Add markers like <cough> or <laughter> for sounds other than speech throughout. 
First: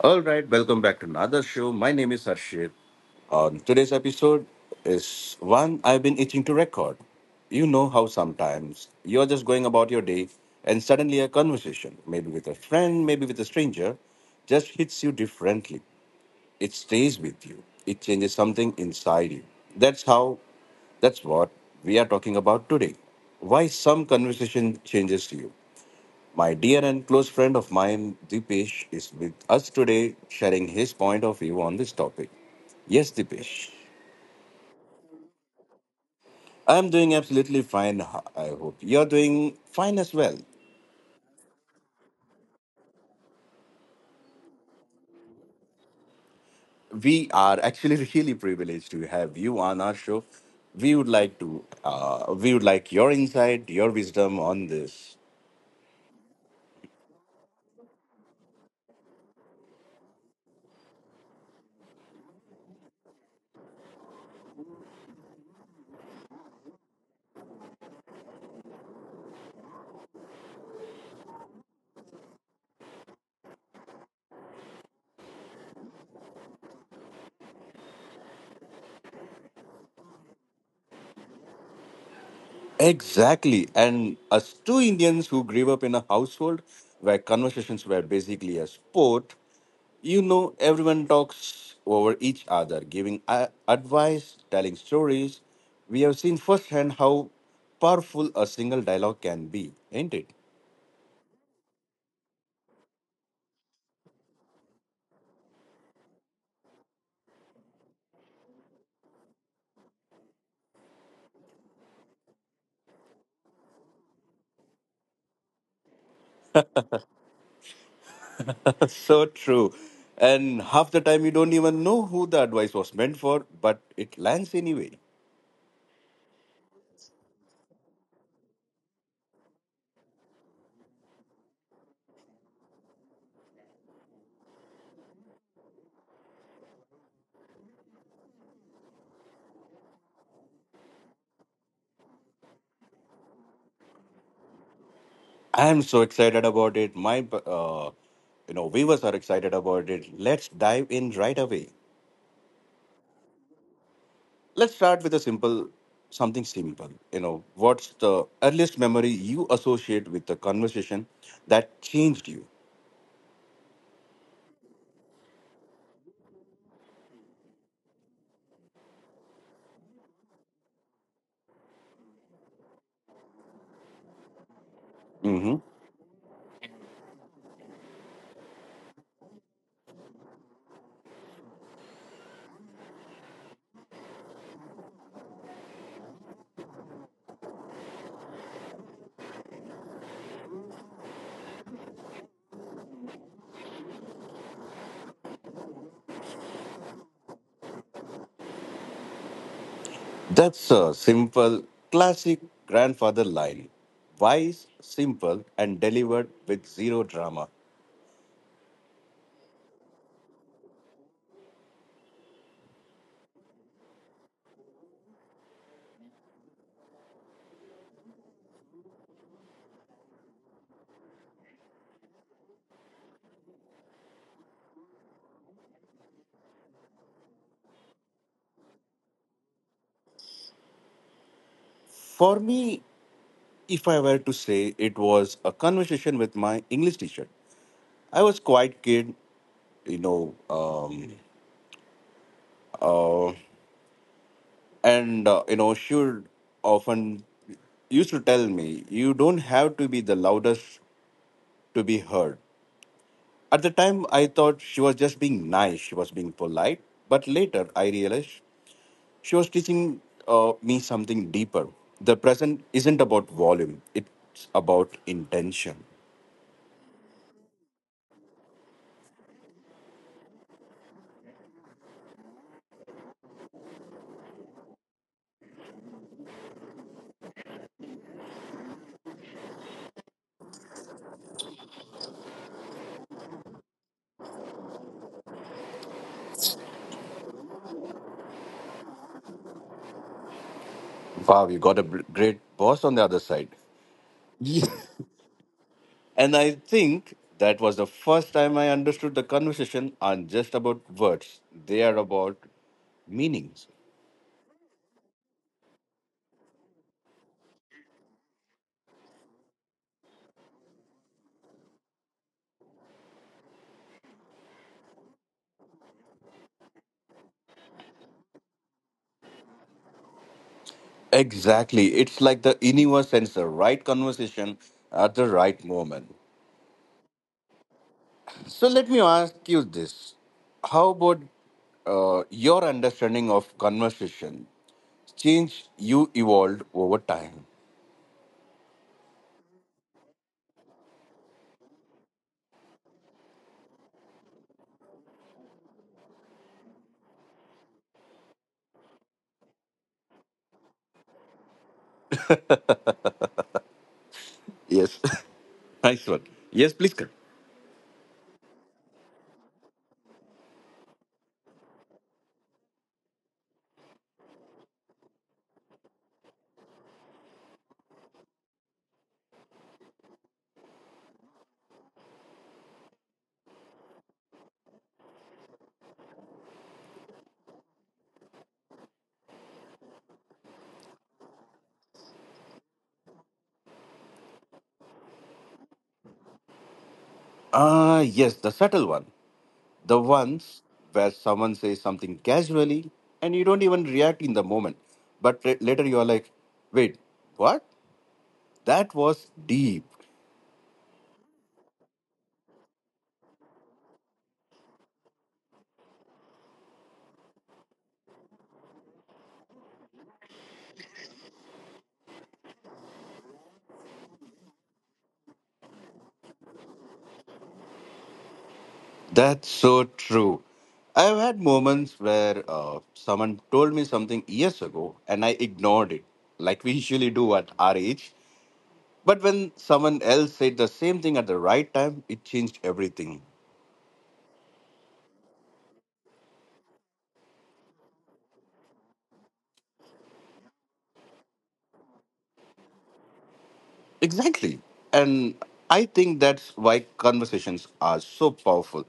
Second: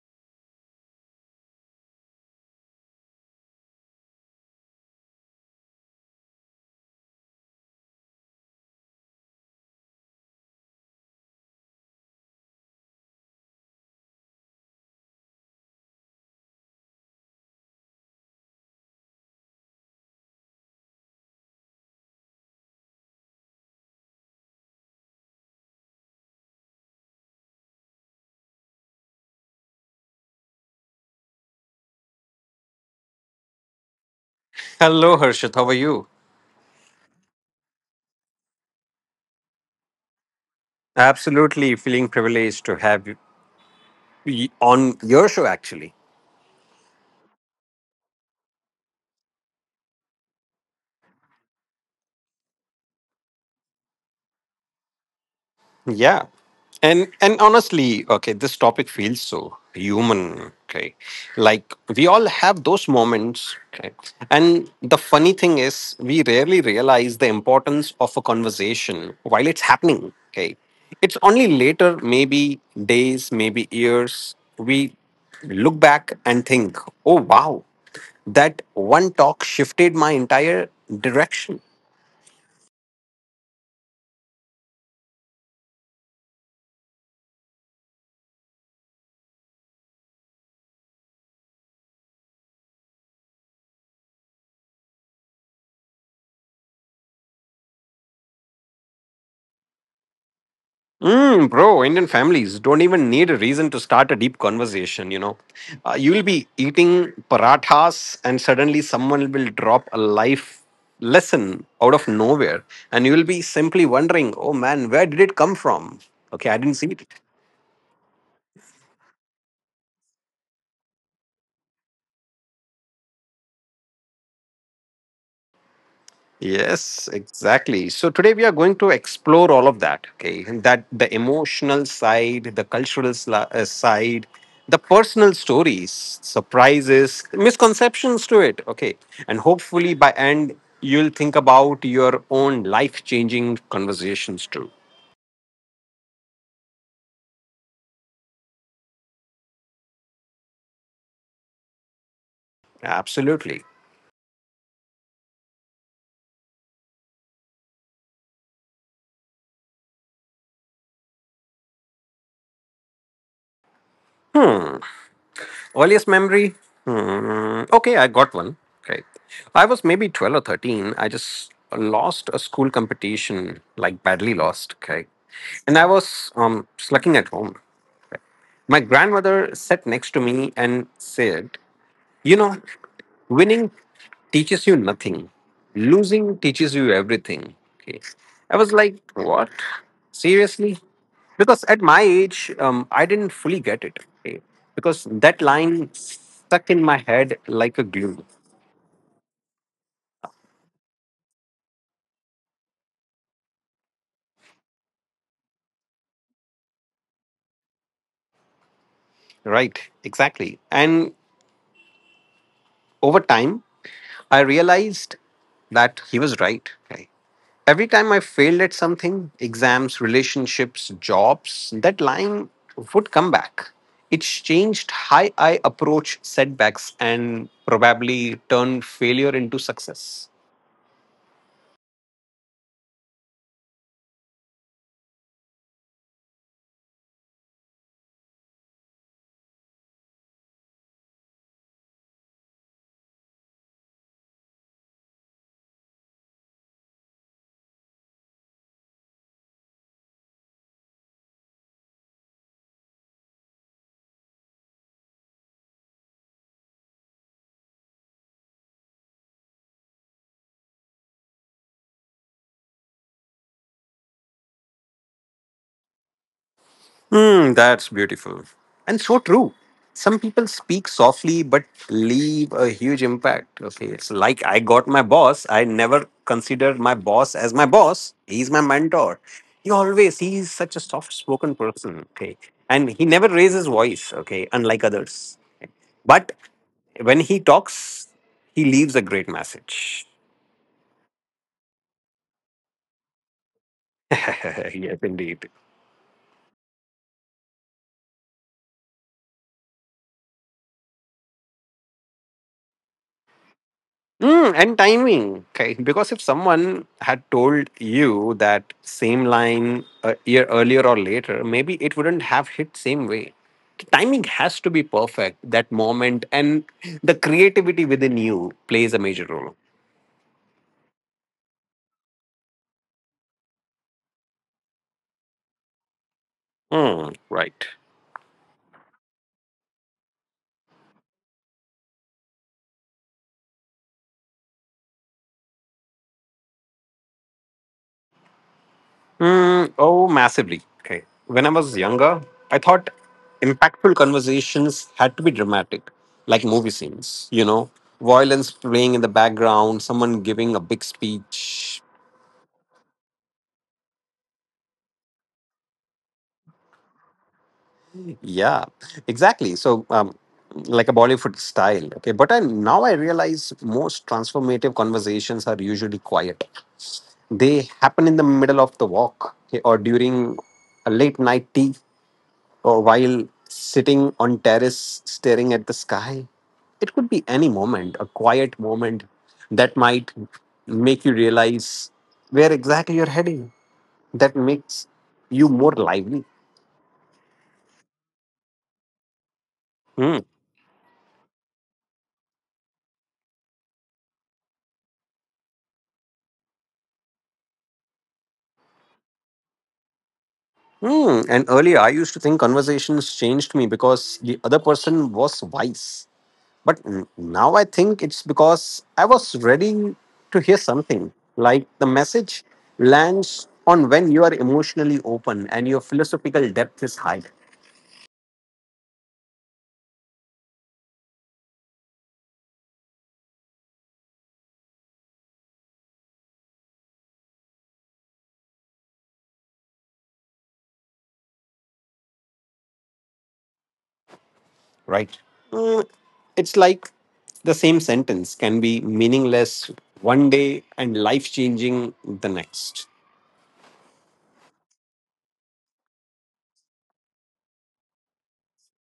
All right, welcome back to another show. My name is Harshit. On today's episode is one I've been itching to record. You know how sometimes you're just going about your day and suddenly a conversation, maybe with a friend, maybe with a stranger, just hits you differently. It stays with you. It changes something inside you. That's how that's what we are talking about today. Why some conversation changes you. My dear and close friend of mine, Dipesh, is with us today sharing his point of view on this topic. Yes, Dipesh. Hello, Harshit. How are you? I'm doing absolutely fine. I hope you're doing fine as well. Absolutely feeling privileged to have you on your show, actually. We are actually <laughs> really privileged to have you on our show. We would like your insight, your wisdom on this. Yeah. And honestly, okay, this topic feels so human, okay? Like we all have those moments, okay? And the funny thing is, we rarely realize the importance of a conversation while it's happening, okay? It's only later, maybe days, maybe years, we look back and think, "Oh, wow. That one talk shifted my entire direction. Exactly. And us two Indians who grew up in a household where conversations were basically a sport, you know, everyone talks over each other, giving advice, telling stories. We have seen firsthand how powerful a single dialogue can be, ain't it? Mm, bro, Indian families don't even need a reason to start a deep conversation, you know. You'll be eating parathas, and suddenly someone will drop a life lesson out of nowhere, and you'll be simply wondering, oh man, where did it come from? Okay, I didn't see it. <laughs> So true. And half the time you don't even know who the advice was meant for, but it lands anyway. Yes, exactly. So today we are going to explore all of that. Okay, and that the emotional side, the cultural side, the personal stories, surprises, misconceptions to it. Okay, and hopefully by end you'll think about your own life-changing conversations too. I'm so excited about it. My viewers are excited about it. Let's dive in right away. Absolutely. Let's start with something simple. You know, what's the earliest memory you associate with the conversation that changed you? Earliest memory? Hmm. Okay, I got one. Right. I was maybe 12 or 13. I just lost a school competition, like badly lost. Okay. Hmm. And I was slucking at home. My grandmother sat next to me and said, "You know, winning teaches you nothing. Losing teaches you everything." Okay. I was like, what? Seriously? Because at my age, I didn't fully get it. Okay. Because that line stuck in my head like a glue. That's a simple, classic grandfather line. Wise, simple, and delivered with zero drama. Right. Exactly. And over time, I realized that he was right, right? Every time I failed at something, exams, relationships, jobs, that line would come back. It's changed how I approach setbacks and probably turned failure into success. For me, if I were to say, it was a conversation with my English teacher. I was quite kid. You know um, and uh, you know she would often used to tell me, "You don't have to be the loudest to be heard." At the time, I thought she was just being nice, she was being polite, but later I realized she was teaching me something deeper: the present isn't about volume, it's about intention. Hmm, that's beautiful. And so true. Some people speak softly but leave a huge impact. Okay. It's like I got my boss. I never considered my boss as my boss. He's my mentor. He's such a soft spoken person. Okay. And he never raises voice, okay, unlike others. But when he talks, he leaves a great message. Wow, you got a great boss on the other side. <laughs> Yes, indeed. And I think that was the first time I understood the conversation aren't just about words, they are about meanings. Mm, and timing. Okay. Because if someone had told you that same line a year earlier or later, maybe it wouldn't have hit same way. The timing has to be perfect, that moment, and the creativity within you plays a major role. Exactly. It's like the universe sends the right conversation at the right moment. Hmm, right. So let me ask you this. How about your understanding of conversation change you evolved over time? Mm, oh, massively. Okay. When I was younger, I thought impactful conversations had to be dramatic, like movie scenes, you know, violence playing in the background, someone giving a big speech. Yes. <laughs> Nice one. Yes, please, Karan. Yeah, exactly. So, like a Bollywood style. Okay, but I now I realize most transformative conversations are usually quiet. They happen in the middle of the walk, okay, or during a late night tea, or while sitting on terrace staring at the sky. It could be any moment, a quiet moment that might make you realize where exactly you're heading. That makes you more lively. Ah, yes, the subtle one. The Hmm. ones where someone says something casually and you don't even react in the moment, but later you are like, wait, what? That was deep. Hmm. And earlier, I used to think conversations changed me because the other person was wise. But now I think it's because I was ready to hear something. Like the message lands on when you are emotionally open and your philosophical depth is high, That's so true. I've had moments where someone told me something years ago and I ignored it, like we <laughs> usually do at our age. But when someone else said the same thing at the right time, it changed everything. right? Hmm, it's like the same sentence can be meaningless one day and life changing the next. Exactly. And I think that's why conversations are so powerful.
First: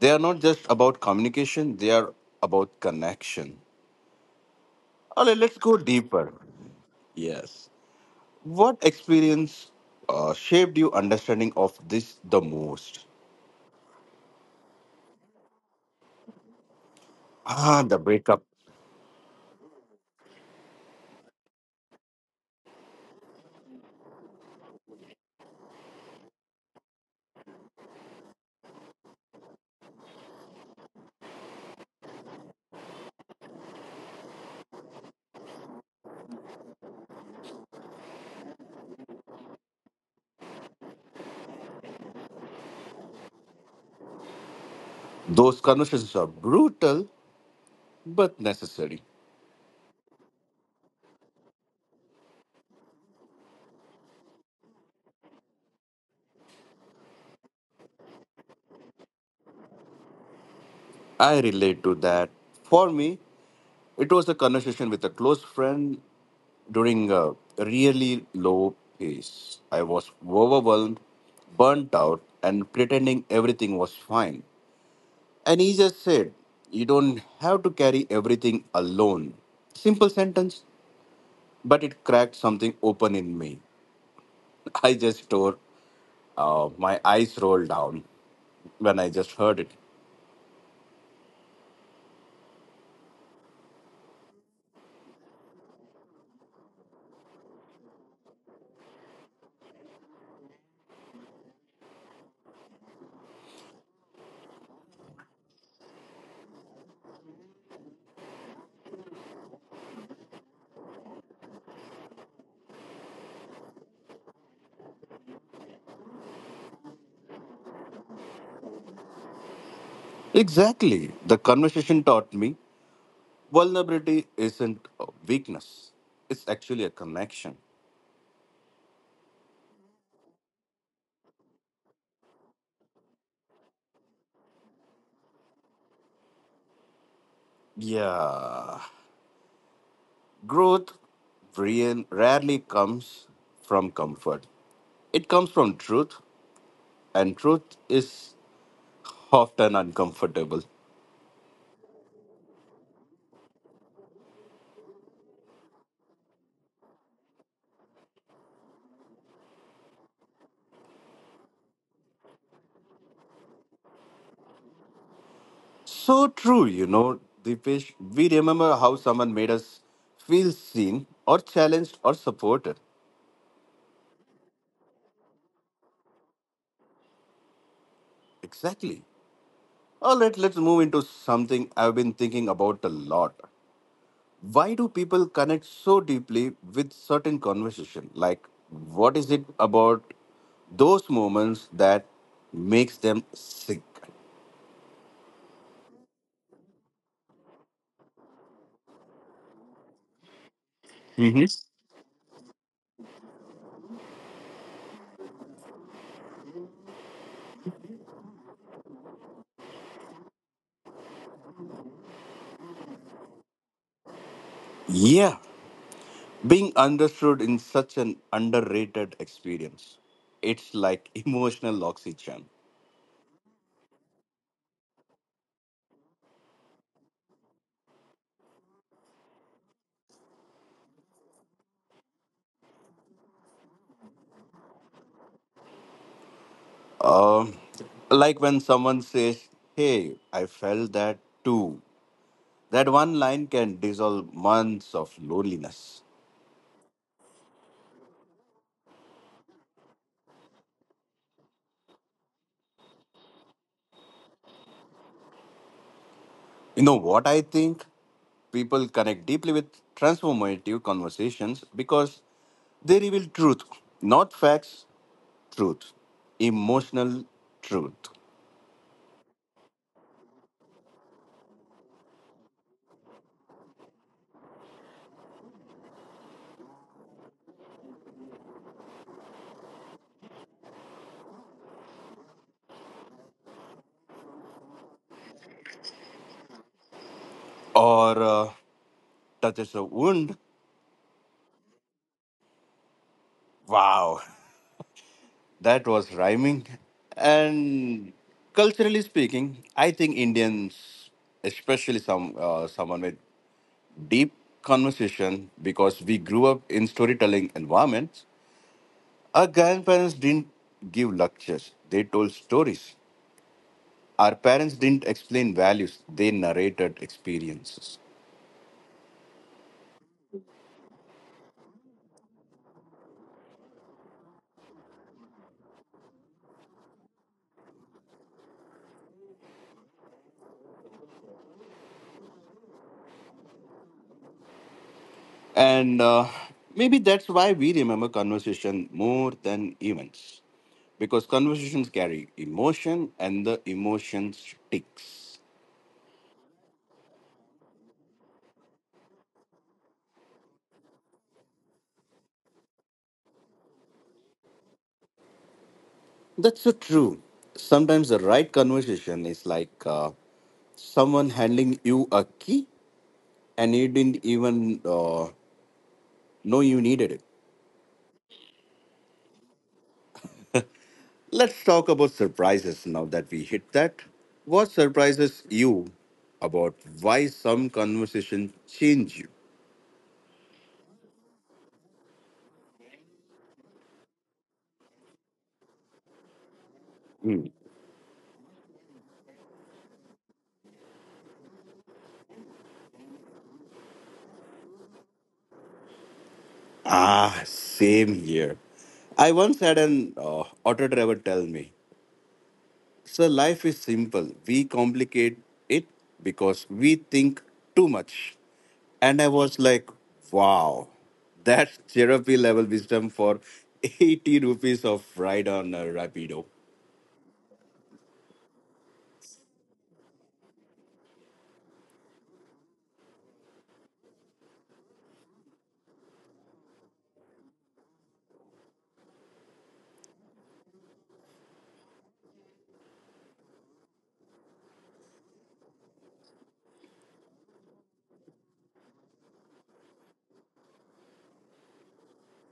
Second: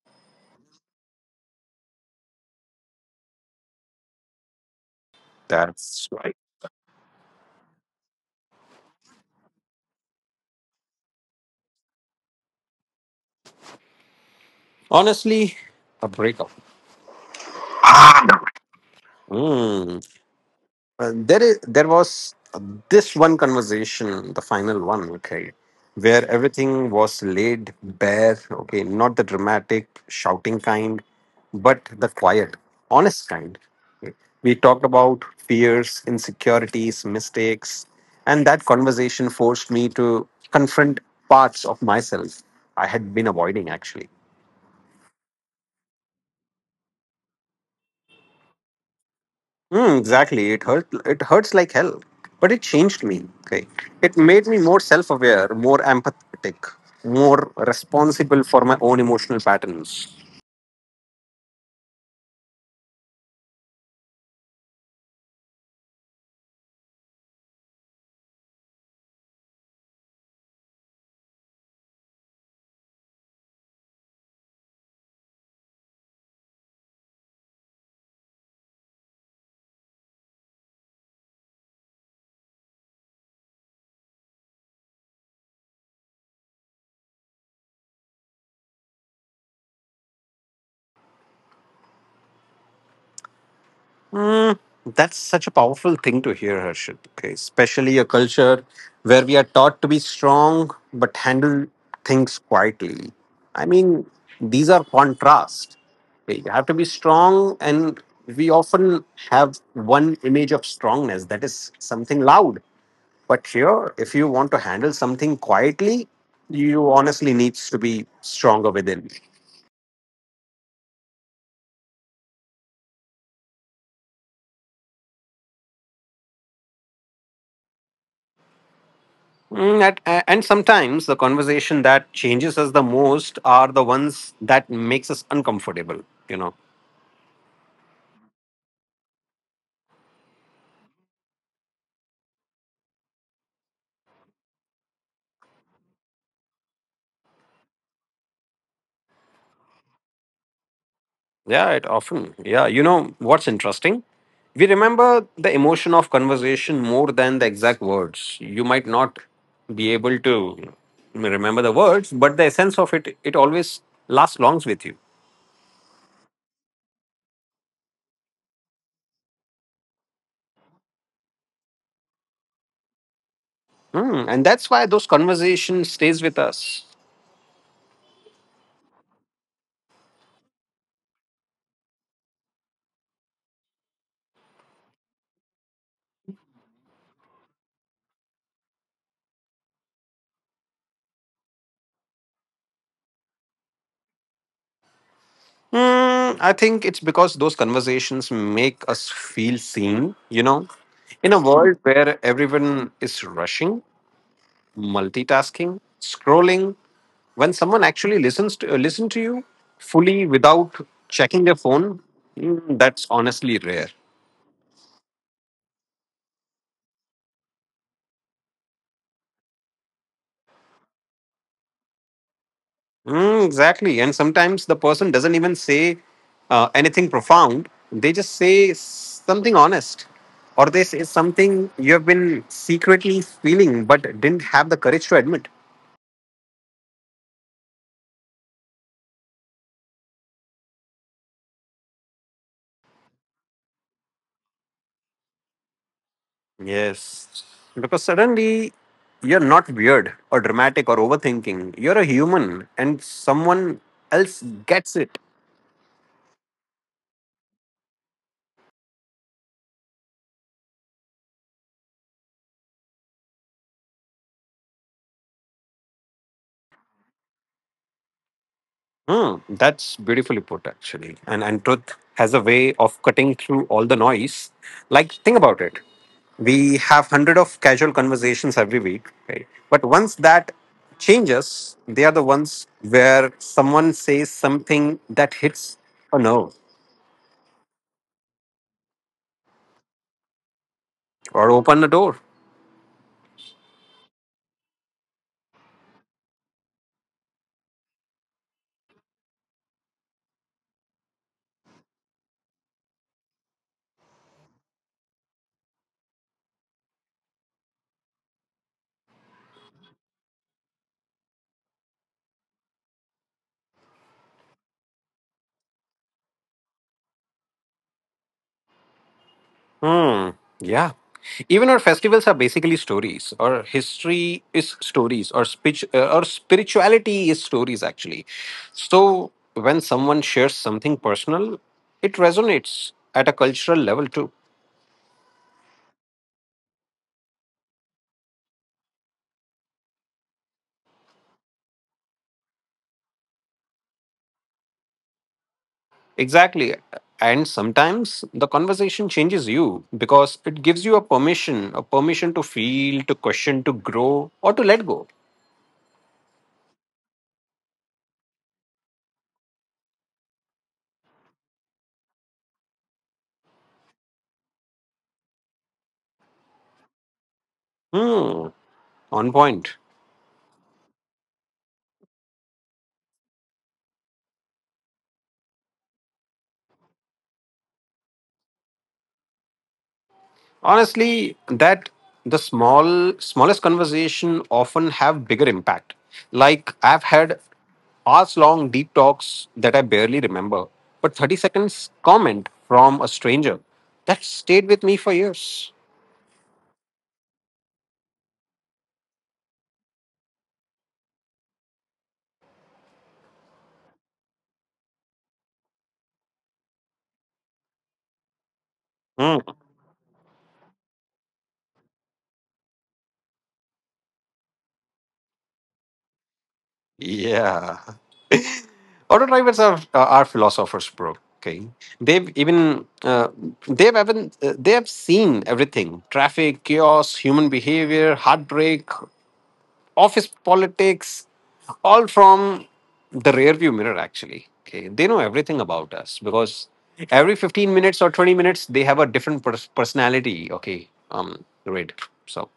They are not just about communication, they are about connection. All right, let's go That's deeper. right. Yes. What experience shaped your understanding of this the most? Honestly, a breakup. Ah, the breakup. Hmm. And there was this one conversation, the final one, okay, where everything was laid bare, okay, not the dramatic shouting kind, but the quiet, honest kind. Okay. We talked about fears, insecurities, mistakes, and that conversation forced me to confront parts of myself I had been avoiding actually. Those conversations are brutal but necessary. Hmm, exactly. It hurt. It hurts like hell, but it changed me. Okay, it made me more self-aware, more empathetic, more responsible for my own emotional patterns. I relate to that. For me, it was a conversation with a close friend during a really low pace. I was overwhelmed, burnt out, and pretending everything was fine. And he just said, "You don't have to carry everything alone." Simple sentence, but it cracked something open in me. <laughs> I just tore, my eyes rolled down when I just heard it. That's such a powerful thing to hear, Harshit. Okay, especially a culture where we are taught to be strong but handle things quietly. I mean, these are contrast. Okay, you have to be strong, and we often have one image of strongness that is something loud. But here, if you want to handle something quietly, you honestly needs to be stronger within. Exactly. The conversation taught me vulnerability isn't a weakness, it's actually a connection. Mm, and sometimes the conversation that changes us the most are the ones that makes us uncomfortable. You know, Yeah. Growth Brian rarely comes from comfort. It comes from truth, and truth is often uncomfortable. yeah, it often. Yeah, you know what's interesting? We remember the emotion of conversation more than the exact words. You might not be able to remember the words, but the essence of it always lasts longs with you. So true, you know, Deepesh. We remember how someone made us feel seen or challenged or supported. Mm, and that's why those conversations stays with us. Exactly. All right, let's move into something I've been thinking about a lot. Why do people connect so deeply with certain conversation? Like, what is it about those moments that makes them sick? Mm, I think it's because those conversations make us feel seen, you know. In a Mhm. world where everyone is rushing, multitasking, scrolling, when someone actually listen to you fully without checking their phone, mm, that's honestly rare. Yeah, being understood in such an underrated experience. It's like <laughs> emotional oxygen. Mm, exactly. And sometimes the person doesn't even say anything profound. They just say something honest, or they say something you have been secretly feeling but didn't have the courage to admit. Um, like when someone says, "Hey, I felt that too." That one line can dissolve months of loneliness. Yes. Because suddenly you're not weird or dramatic or overthinking. You're a human, and someone else gets it. You know what I think? People connect deeply with transformative conversations because they reveal truth, not facts, truth, emotional truth, Mm, that's beautifully put, actually. And truth has a way of cutting through all the noise. Like think about it. We have hundred of casual conversations every week, right? But once that changes, they are the ones where someone says something that hits a nerve or touches a wound. or open a door. Wow. <laughs> That was rhyming. And culturally speaking, I think Indians, especially someone with deep conversation, because we grew up in storytelling environments. Our grandparents didn't give lectures, they told stories. Our parents didn't explain values, they narrated experiences. Hmm. Yeah. Even our festivals are basically stories, or history is stories, or speech, or spirituality is stories actually. So when someone shares something personal, it resonates at a cultural level too. And maybe that's why we remember conversation more than events. Because conversations carry emotion and the emotion sticks. Exactly. And sometimes the conversation changes you because it gives you a permission to feel, to question, to grow, or to let go. That's so true. Sometimes the right conversation is like someone handing you a key and you didn't even know you needed it. Hmm. On point. Let's talk about surprises now that we hit that. What surprises you about why some conversation change you? Honestly, that the smallest conversation often have bigger impact. Like I've had hours long deep talks that I barely remember, but 30 seconds comment from a stranger that stayed with me for years. Ah, same here. I once had an auto driver tell me, "Sir, life is simple. We complicate it because we think too much." And I Hmm. was like, wow, that's therapy level wisdom for 80 rupees of ride on a Rapido. Yeah, auto drivers are philosophers bro, okay. They've even uh, they've even uh, they have seen everything, traffic chaos, human behavior, heartbreak, office politics, all from the rear view mirror actually, okay. They know everything about us because every 15 minutes or 20 minutes they have a different personality, okay, um, read so.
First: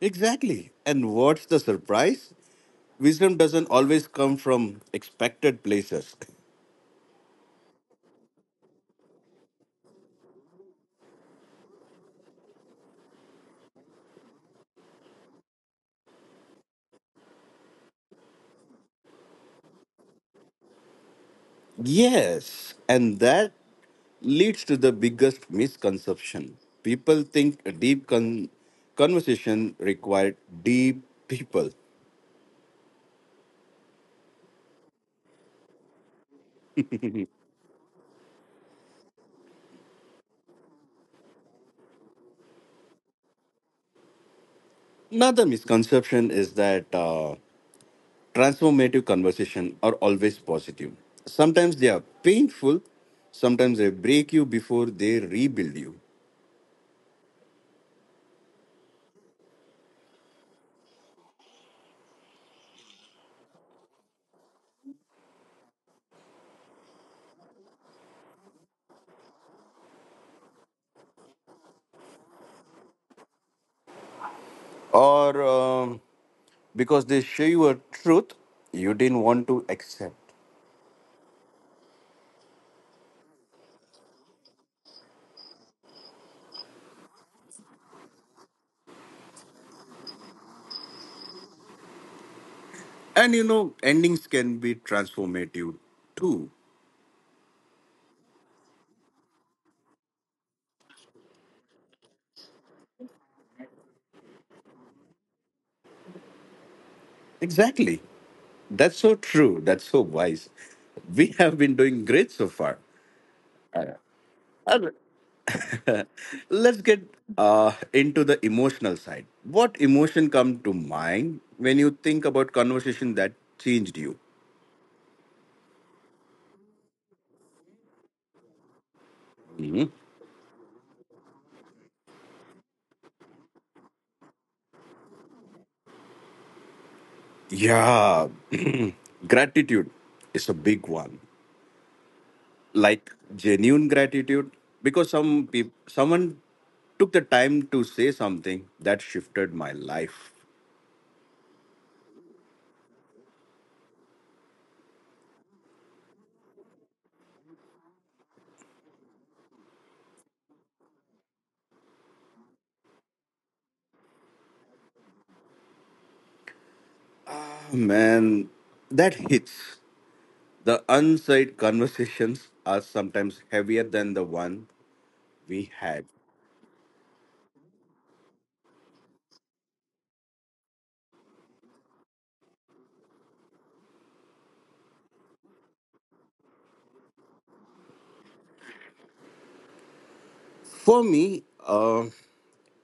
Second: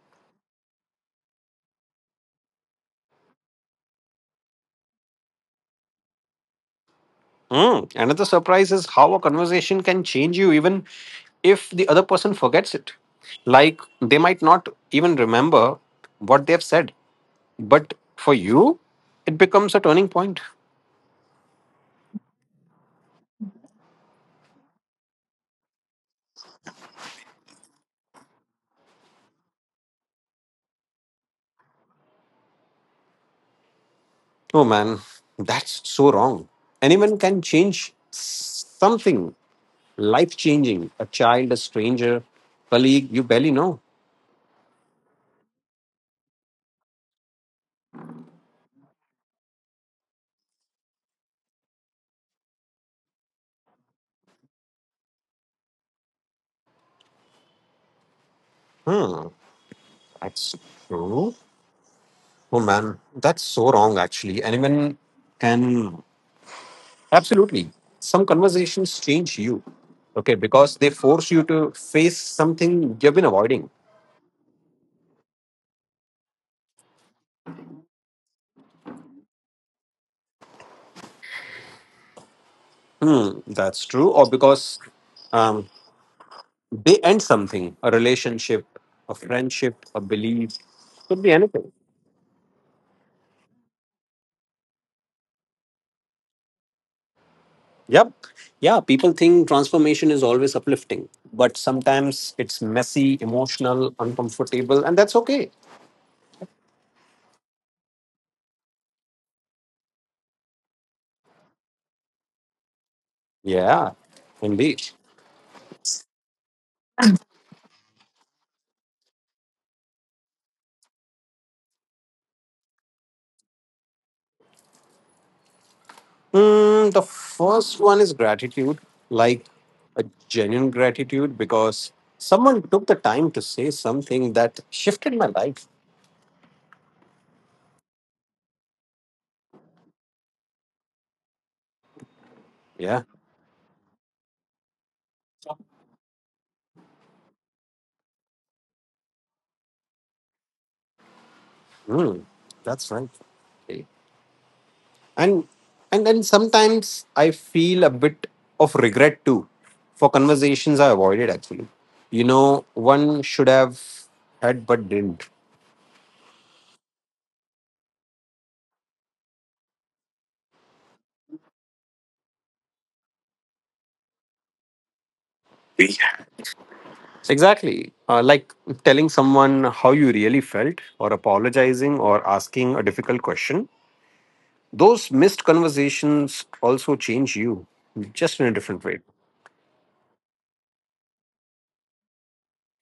Exactly. And what's the surprise? Wisdom doesn't always come from expected places. <laughs> Mm, another surprise is how a conversation can change you even if the other person forgets it. Like they might not even remember what they've said, but for you it becomes a turning point. Yes, and that leads to the biggest misconception. People think a deep conversation required deep people. Oh man, that's so wrong. Anyone can change something life changing. A child, a stranger, colleague you barely know. Another misconception is that transformative conversation are always positive. Sometimes they are painful, sometimes they break you before they rebuild you. Hmm, that's true. Oh man, that's so wrong actually. Anyone can. Absolutely. Some conversations change you, okay, because they force you to face something you've been avoiding. Or because they show you a truth you didn't want to accept. Hmm, that's true. Or because Um, they end something, a relationship, a friendship, a belief, could be anything. And endings can be transformative too. Yep. Yeah, people think transformation is always uplifting, but sometimes it's messy, emotional, uncomfortable, and that's okay. Exactly. That's so true. That's so wise. We have been doing great so far. Uh, Yeah, uh, indeed. <laughs> Let's get into the emotional side. What emotion come to mind when you think about conversation that changed you? Mm, the first one is gratitude, like Mhm. a genuine gratitude because someone took the time to say something that shifted my life. Yeah, <clears throat> gratitude is a big one. Yeah, Like genuine gratitude, because some people, someone took the time to say something that shifted my life. mm, that's right. Okay. and and then sometimes I feel a bit of regret too for conversations I avoided actually. You know one should have had but didn't. Ah, man, that hits. The unsaid conversations are sometimes heavier than the one we had. Exactly, like telling someone how you really felt or apologizing or asking a difficult question, those missed conversations also change you, just in a different way. For me,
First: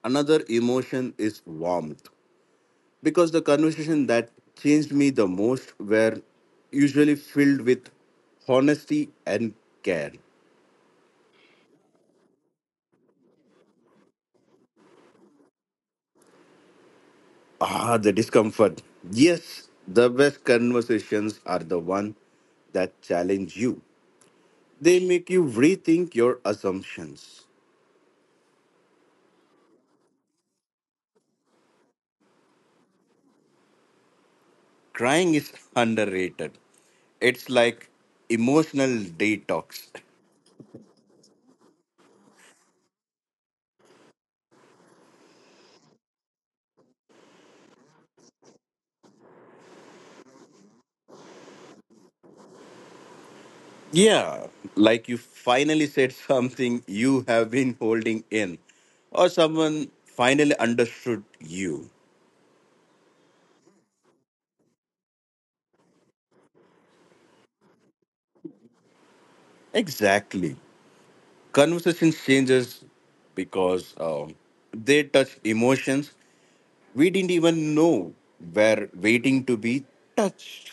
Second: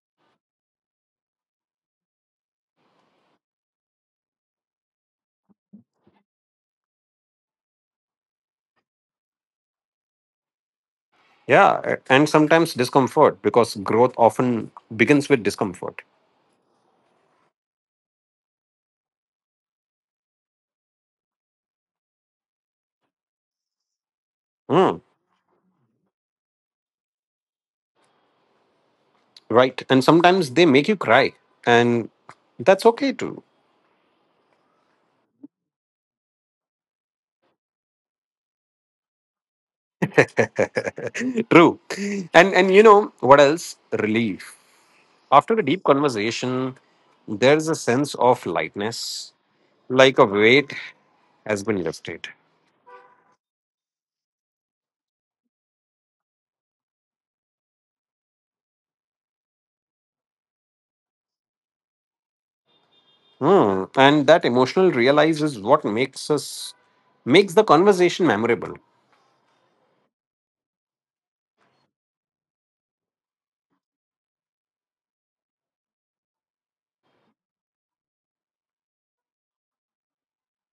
another emotion is warmth because the conversation that changed me the most were usually filled with honesty and care. Yeah, and sometimes discomfort because growth often begins with discomfort. Ah, the discomfort. Yes, the best conversations are the one that challenge you. Hmm, They make you rethink your assumptions. right? And sometimes they make you cry, and that's okay too. Crying is underrated. It's like emotional detox. <laughs> True. And you know what else? Relief. After a deep conversation, there's a sense of lightness, like a weight has been lifted. Yeah, like you finally said something you have been holding in, or someone finally understood you. Hmm. And that emotional realize is what makes the conversation memorable. Exactly. Conversations changes because they touch emotions we didn't even know were waiting to be touched.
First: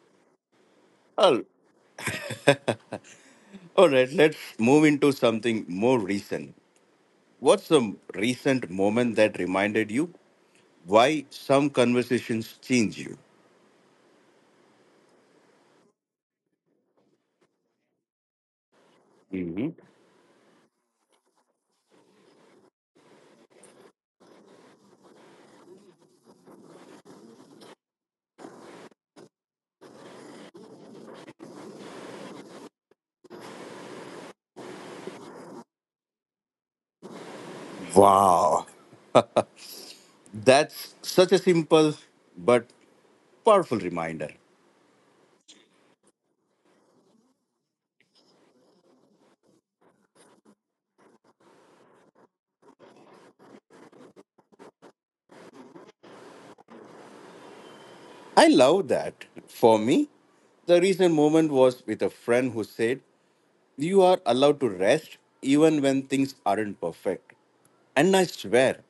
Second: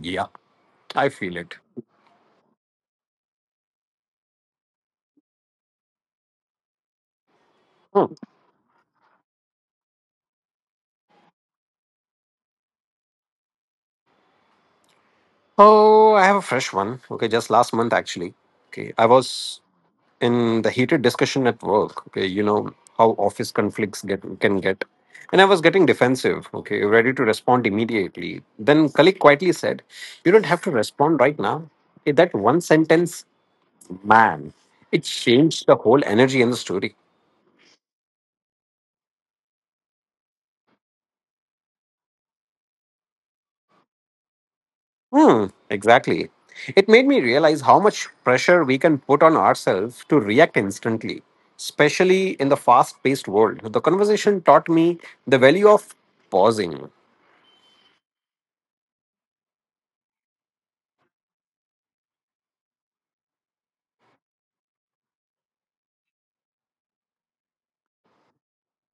Yeah, I feel All, it. all right, let's move into something more recent. What's the Hmm. recent moment that reminded you why some conversations change you? Oh, I have a fresh one. Okay, just last month actually. Okay, I was in the heated discussion at work, okay, you know how office conflicts get can get. And I was getting defensive, okay, ready to respond immediately. Then colleague quietly said, you don't have to respond right now, okay, that one sentence, man, it changed the whole energy in the story. Wow. That's such a simple but powerful reminder. Hmm, exactly, it made me realize how much pressure we can put on ourselves to react instantly, especially in the fast paced world. The conversation taught me the value of pausing. I love that. For me, the recent moment was with a friend who said, "You are allowed to rest even when things aren't perfect." And I swear,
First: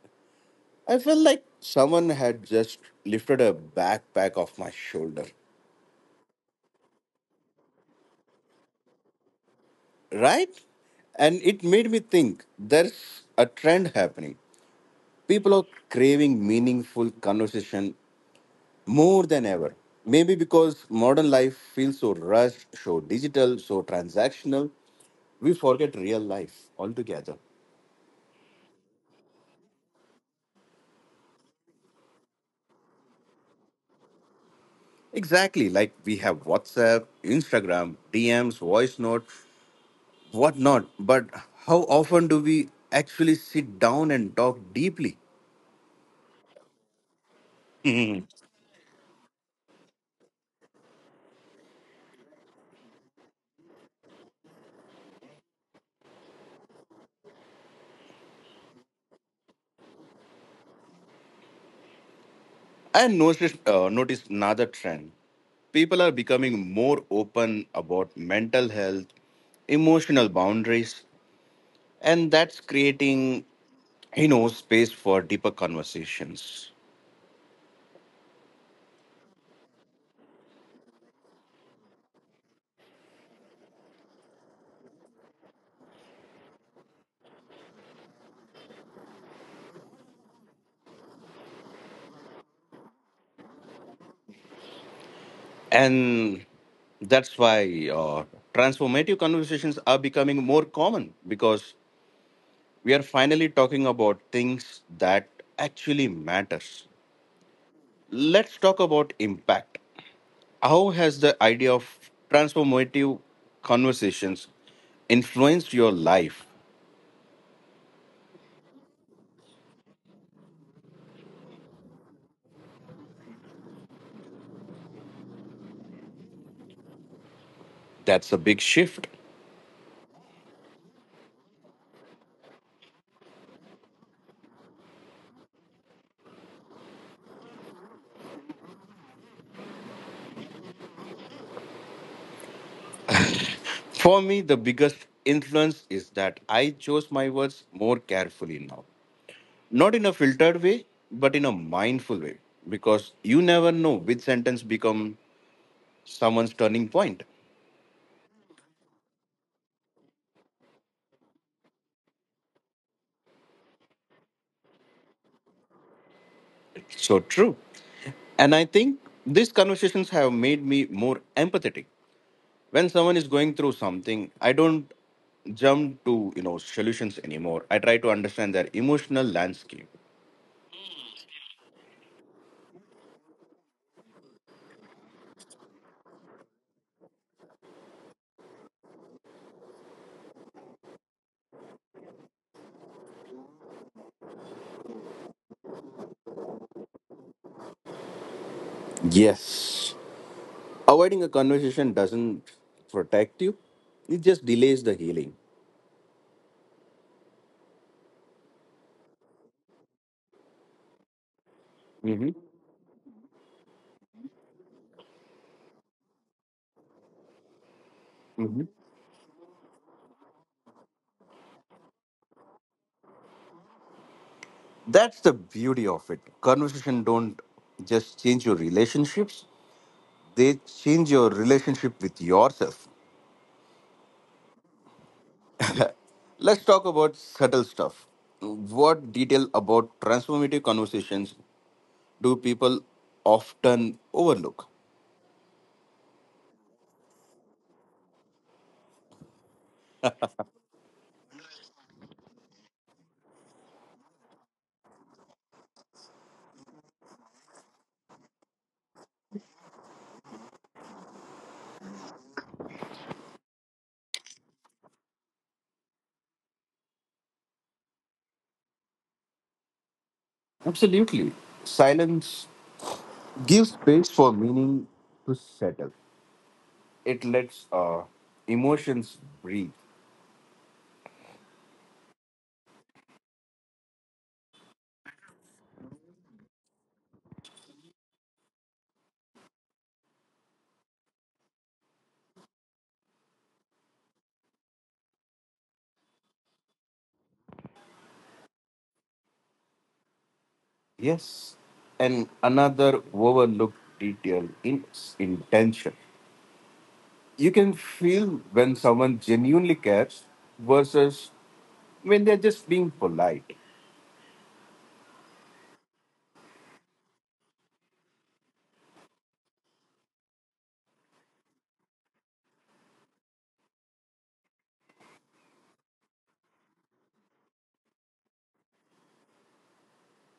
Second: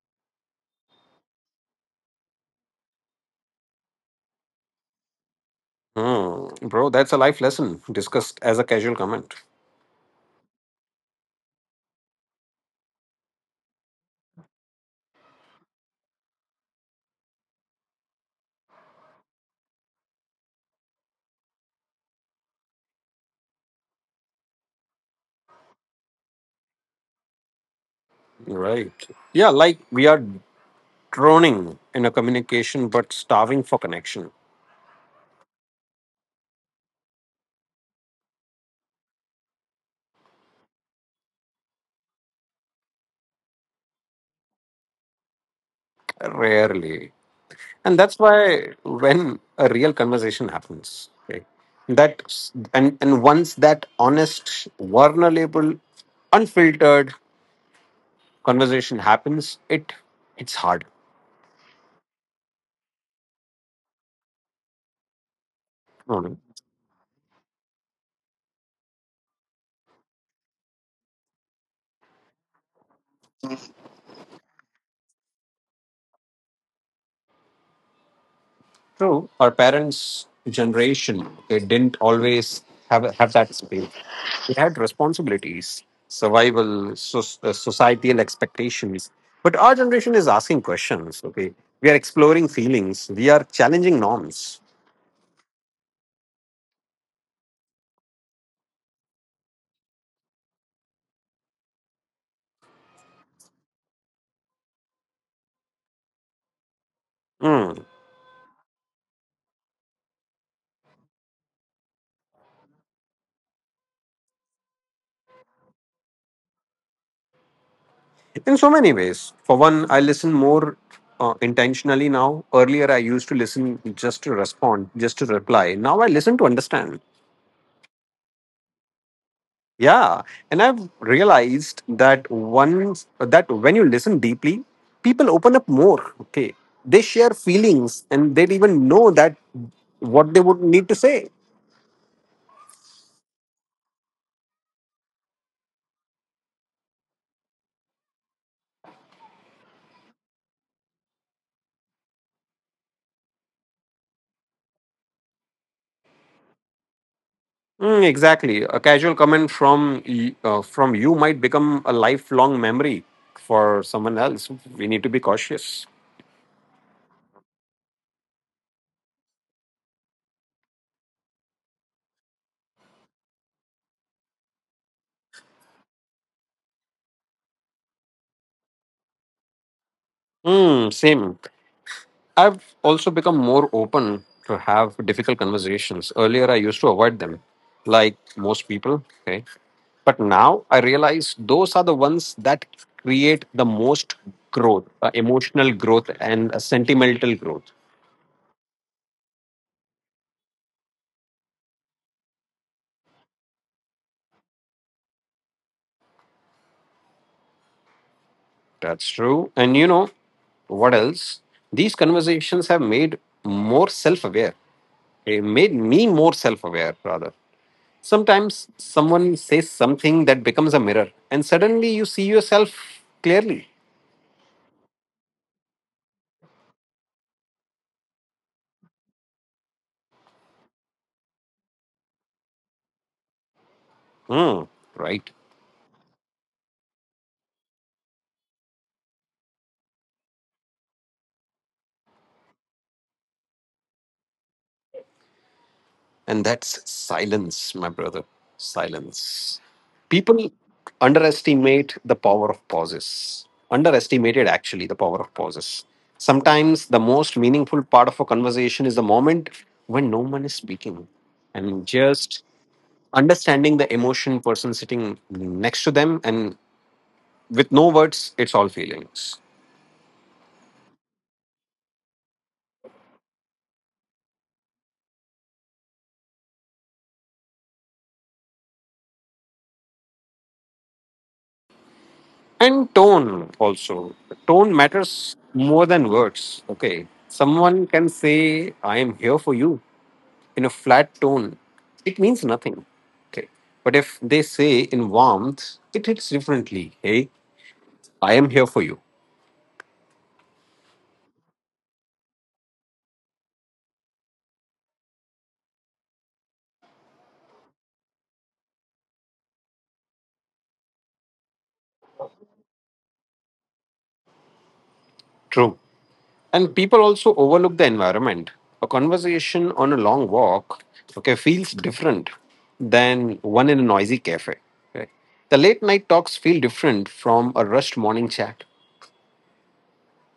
I felt like someone had just lifted a backpack off my shoulder. Mm, bro, that's a life lesson discussed as a casual comment. Right? And it made me think there's a trend happening. People are craving meaningful conversation more than ever. Maybe because modern life feels so rushed, so digital, so transactional, we forget real life altogether. Right. Yeah, like we are droning in a communication but starving for connection. Exactly, like we have WhatsApp, Instagram, DMs, voice note, whatnot. But how often do we actually sit down and talk deeply? Rarely. And that's why when a real conversation happens, okay, that and once that honest, vulnerable, unfiltered conversation happens, it's hard. And notice another trend. People are Hmm. becoming more open about mental health, emotional boundaries, and that's creating space for deeper conversations. True, our parents' generation they didn't always have that space. They had responsibilities, survival, so, societal expectations. But our generation is asking questions. Okay, we are exploring feelings. We are challenging norms. And that's why transformative conversations are becoming more common because we are finally talking about things that actually matters. Mm. Let's talk about impact. How has the idea of transformative conversations influenced your life? In so many ways. For one, I listen more intentionally now. Earlier, I used to listen just to respond, just to reply. Now I listen to understand. That's a big shift. Yeah, and I've realized that once that when you listen deeply, people open up more. Okay, they share feelings, and they even know that what they would need to say. For me, the biggest influence is that I chose my words more carefully now. Not in a filtered way, but in a mindful way. Because you never know which sentence become someone's turning point. Mm, exactly, a casual comment from from you might become a lifelong memory for someone else. We need to be cautious. So true. And I think these conversations have made me more empathetic. When someone is going through something, I don't jump to solutions anymore. I try to understand their emotional landscape. Mm, same. I've also become more open to have difficult conversations. Earlier, I used to avoid them, like most people. Okay. But now I realize those are the ones that create the most growth, emotional growth, and sentimental growth. Yes. Avoiding a conversation doesn't protect you, it just delays the healing. That's true. And you know what else? These Mhm. conversations have made more self aware. It made me more self aware, rather. Mhm. Sometimes someone says something that becomes a mirror, and suddenly you see yourself clearly. That's the beauty of it. Conversation don't just change your relationships, they change your relationship with yourself. Hmm. Right. Let's talk about subtle stuff. What detail about transformative conversations do people often overlook? And that's silence, my brother. Silence. People underestimate the power of pauses. Underestimated, actually, the power of pauses. Sometimes the most meaningful part of a conversation is the moment when no one is speaking and just understanding the emotion person sitting next to them, and with no words, it's all feelings. Absolutely. Silence gives space for meaning to settle. It lets emotions breathe. And tone, also tone matters more than words. Okay, someone can say I am here for you in a flat tone, it means nothing. Okay, but if they say in warmth, it hits differently. Hey, I am here for you. Yes. And another overlooked detail in intention. You can feel when someone genuinely cares versus when they're just being polite. True. And people also overlook the environment. A conversation on a long walk, okay, feels different than one in a noisy cafe. Okay? The late night talks feel different from a rushed morning chat.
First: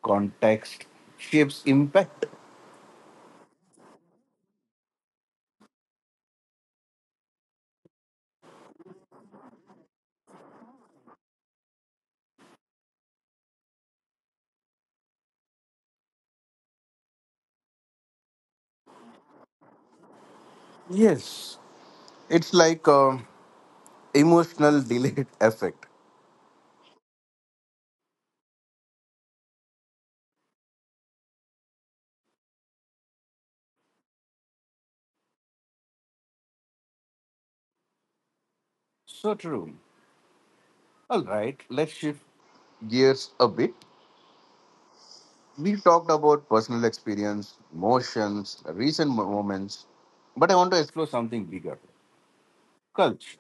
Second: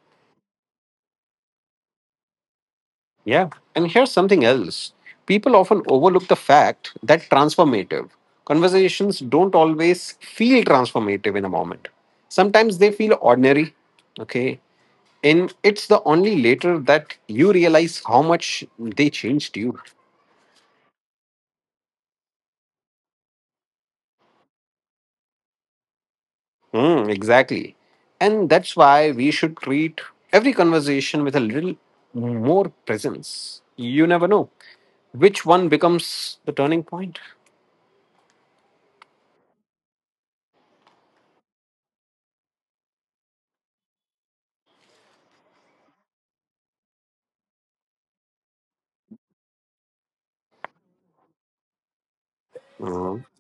Context shapes impact. Yeah. And here's something else, people often overlook the fact that transformative conversations don't always feel transformative in a moment. Sometimes they feel ordinary. Okay. And it's the only later that you realize how much they changed you. Yes. It's like emotional delayed <laughs> effect. Hmm, exactly. And that's why we should treat every conversation with a little more presence. You never know which one becomes the turning point. So true. All right, let's shift gears a bit. We talked about personal experience, emotions, recent moments, but I want to explore something bigger: Mhm. culture.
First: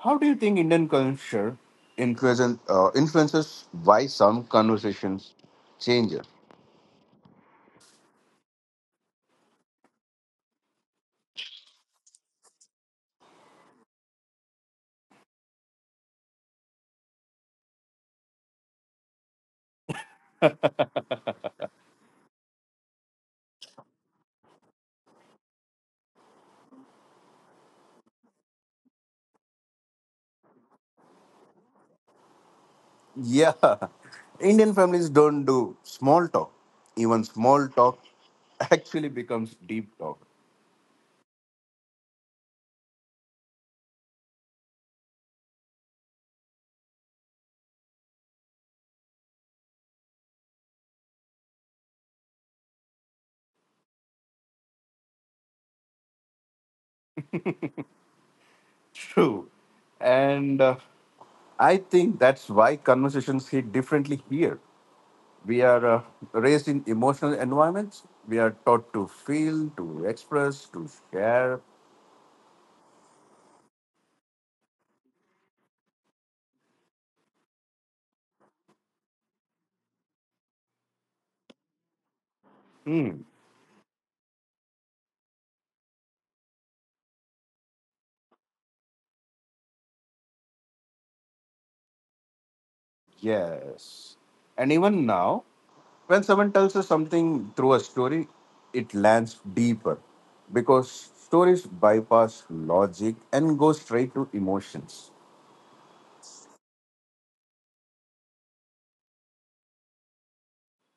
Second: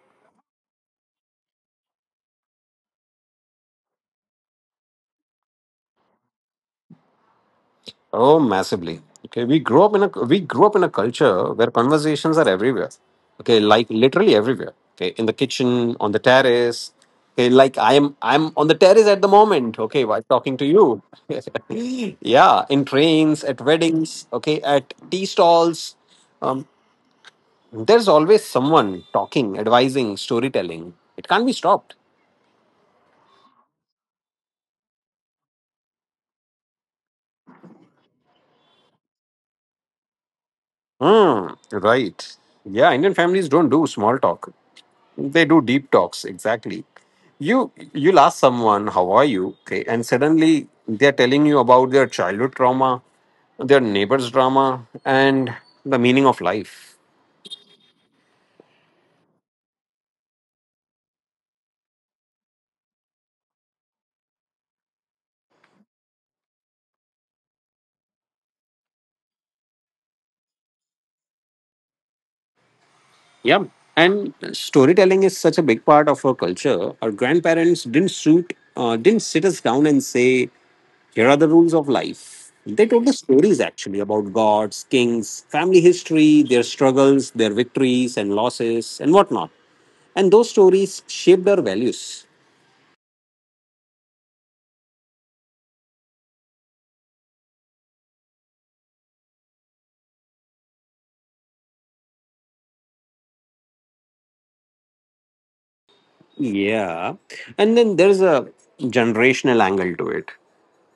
How do you think Indian culture influences why some conversations change? Oh, massively. Okay, we grew up in a culture where conversations are everywhere. Okay, like literally everywhere. Okay, in the kitchen, on the terrace. Okay, like I'm on the terrace at the moment. Okay, while talking to you. <laughs> Yeah, in trains, at weddings. Okay, at tea stalls. Um, there's always someone talking, advising, storytelling. It can't be stopped. Yeah, <laughs> Indian families don't do small talk. Even small talk actually becomes deep talk. Hmm. Right. Yeah, Indian families don't do small talk. They do deep talks, exactly. You'll ask someone, how are you? Okay, and suddenly they're telling you about their childhood trauma, their neighbor's drama, and the meaning of life. True. And I think that's why conversations hit differently here. We are raised in emotional environments. We are taught to feel, to express, to share. Yeah. And storytelling is such a big part of our culture. Our grandparents didn't sit us down and say, here are the rules of life. They told us Hmm. stories actually about gods, kings, family history, their struggles, their victories and losses, and whatnot. And those stories shaped our values. Yes. And even now, when someone tells us something through a story, it lands deeper because stories bypass logic and go straight to emotions. Yeah, and then there's a generational angle to it.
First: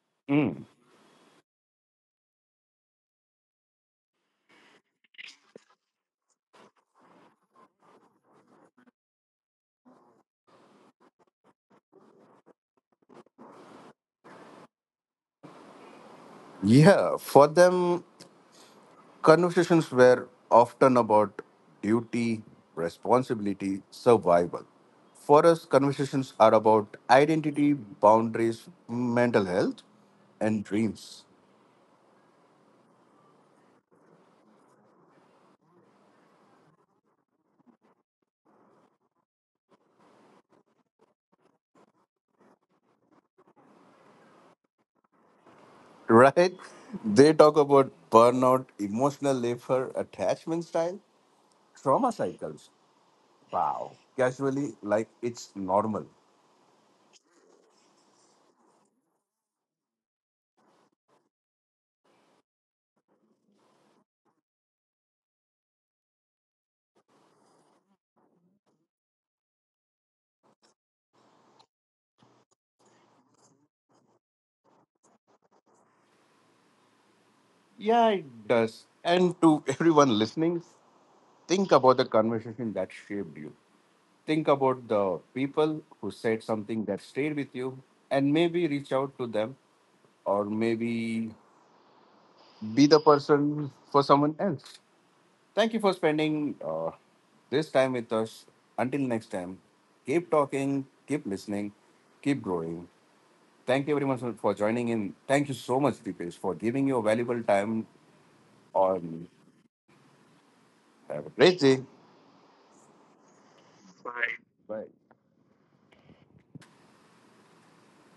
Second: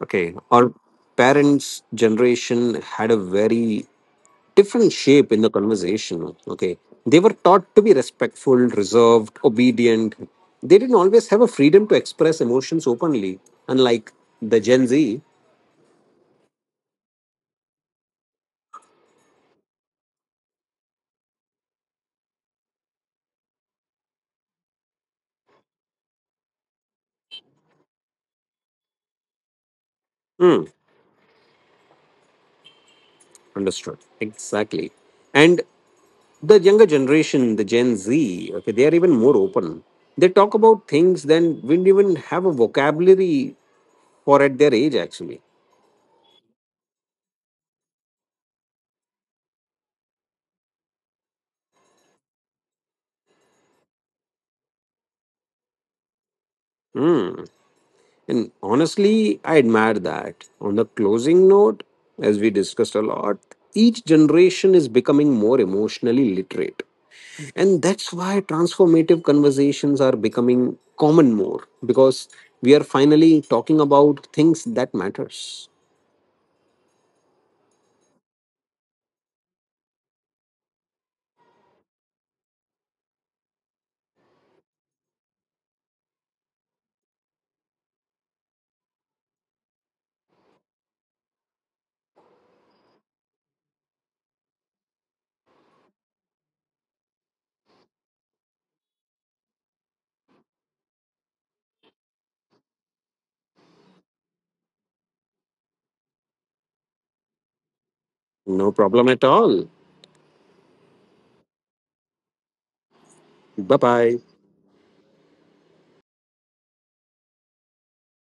Okay, Mm. our parents generation had a very different shape in the conversation. Okay, they were taught to be respectful, reserved, obedient. They didn't always have a freedom to express emotions openly, unlike the Gen Z. Yeah, for them, conversations were often about duty, responsibility, survival. For us, conversations are about identity, boundaries, mental health, and Hmm, dreams. understood, exactly. And the younger generation, the Gen Z, okay, they are even more open. They talk about things then we don't even have a vocabulary for at their age actually. <laughs> Right? They talk about burnout, emotional labor, attachment style, trauma cycles. Wow. Casually, like it's normal. Hmm. And honestly, I admire that. On the closing note, as we discussed a lot, each generation is becoming more emotionally literate. And that's why transformative conversations are becoming common more because we are finally talking about things that matters. Yeah, it does. And to <laughs> everyone listening, think about the conversation that shaped you. Think about the people who said something that stayed with you, and maybe reach out to them, or maybe be the person for someone else. Thank you for spending this time with us. Until next time, keep talking, keep listening, keep growing. Thank you very much for joining in. Thank you so much, Deepesh, for giving your valuable time No problem at on. all. Have a great day. Bye bye. Bye.